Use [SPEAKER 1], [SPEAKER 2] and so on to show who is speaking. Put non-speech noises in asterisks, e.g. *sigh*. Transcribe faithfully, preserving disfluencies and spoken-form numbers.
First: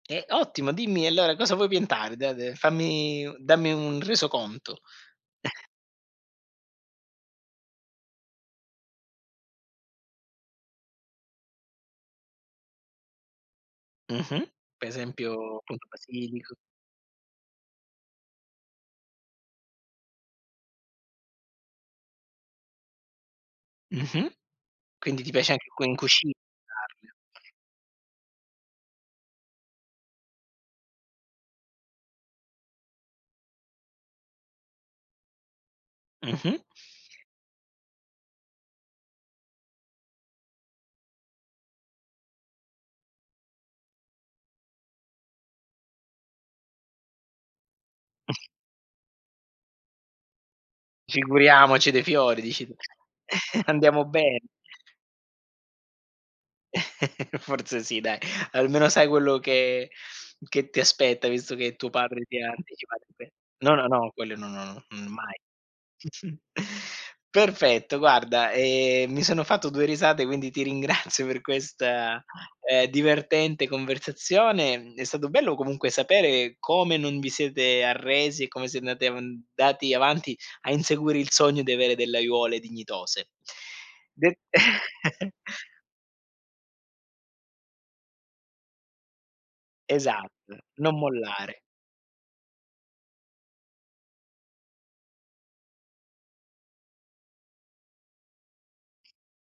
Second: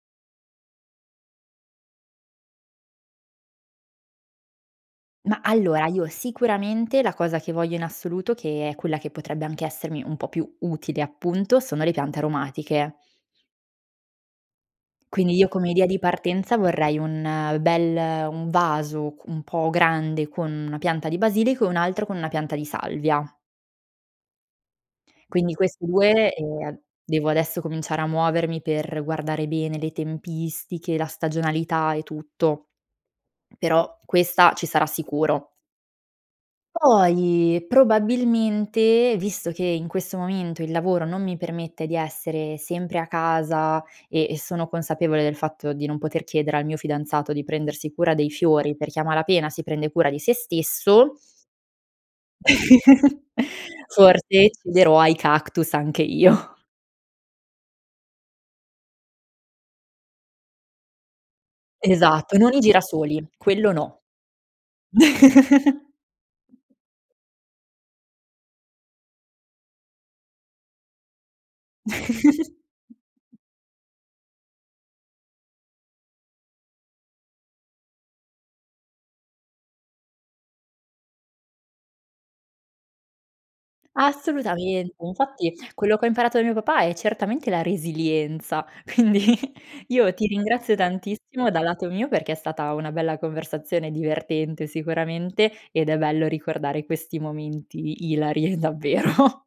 [SPEAKER 1] Eh, ottimo! Dimmi allora cosa vuoi piantare? Da dai, fammi dammi un resoconto.
[SPEAKER 2] Ma
[SPEAKER 1] *chuckles*
[SPEAKER 2] allora, io sicuramente la cosa che voglio in assoluto, che è quella che potrebbe anche essermi un po' più utile, appunto, sono le piante aromatiche.
[SPEAKER 1] Mh-mh. Per
[SPEAKER 2] Quindi io
[SPEAKER 1] esempio
[SPEAKER 2] come idea
[SPEAKER 1] appunto,
[SPEAKER 2] di
[SPEAKER 1] basilico
[SPEAKER 2] partenza vorrei un bel un vaso q un po' grande con una pianta di basilico e un altro con una pianta di salvia.
[SPEAKER 1] Mh-mh. Quindi ti piace
[SPEAKER 2] Quindi
[SPEAKER 1] anche
[SPEAKER 2] questi
[SPEAKER 1] quindi
[SPEAKER 2] due ehm,
[SPEAKER 1] cucinarle
[SPEAKER 2] devo adesso cominciare a muovermi per guardare bene le tempistiche, la stagionalità e tutto, però questa ci sarà sicuro.
[SPEAKER 1] Mh-mh.
[SPEAKER 2] Poi probabilmente, visto che in questo momento il lavoro non mi permette di essere sempre a casa e sono consapevole del fatto di non poter chiedere al mio fidanzato di prendersi cura dei fiori, perché a malapena si prende cura di se stesso
[SPEAKER 1] Figuriamoci dei fiori, dici tu.
[SPEAKER 2] *chuckles*
[SPEAKER 1] *chuckles* Andiamo ben
[SPEAKER 2] forse cederò ai cactus anche io.
[SPEAKER 1] *chuckles* Forse sì dai, almeno sai quello che che ti aspetta, visto che tuo padre
[SPEAKER 2] Esatto, e
[SPEAKER 1] ti ha
[SPEAKER 2] non i
[SPEAKER 1] anticipato
[SPEAKER 2] girasoli,
[SPEAKER 1] que
[SPEAKER 2] quello
[SPEAKER 1] no, no,
[SPEAKER 2] no.
[SPEAKER 1] no, quelle no, no, mai.
[SPEAKER 2] *chuckles*
[SPEAKER 1] *chuckles* Perfetto guarda, ehm, mi sono fatto due risate quindi ti ringrazio per questa, ehm,
[SPEAKER 2] *chuckles*
[SPEAKER 1] divertente conversazione. Mhmm, è stato bello comunque sapere come non vi siete arresi e come siete andati avan andati avanti a inseguire il sogno di avere delle aiuole dignitose. De
[SPEAKER 2] Assolutamente!
[SPEAKER 1] *giggles*
[SPEAKER 2] Infatti quello che ho imparato da mio papà è certamente la resilienza. Quindi io ti
[SPEAKER 1] Esatto,
[SPEAKER 2] ringrazio
[SPEAKER 1] non
[SPEAKER 2] tantissimo,
[SPEAKER 1] mollare.
[SPEAKER 2] dal lato mio, perché è stata una bella conversazione divertente sicuramente, ed è bello ricordare questi momenti ilari, davvero.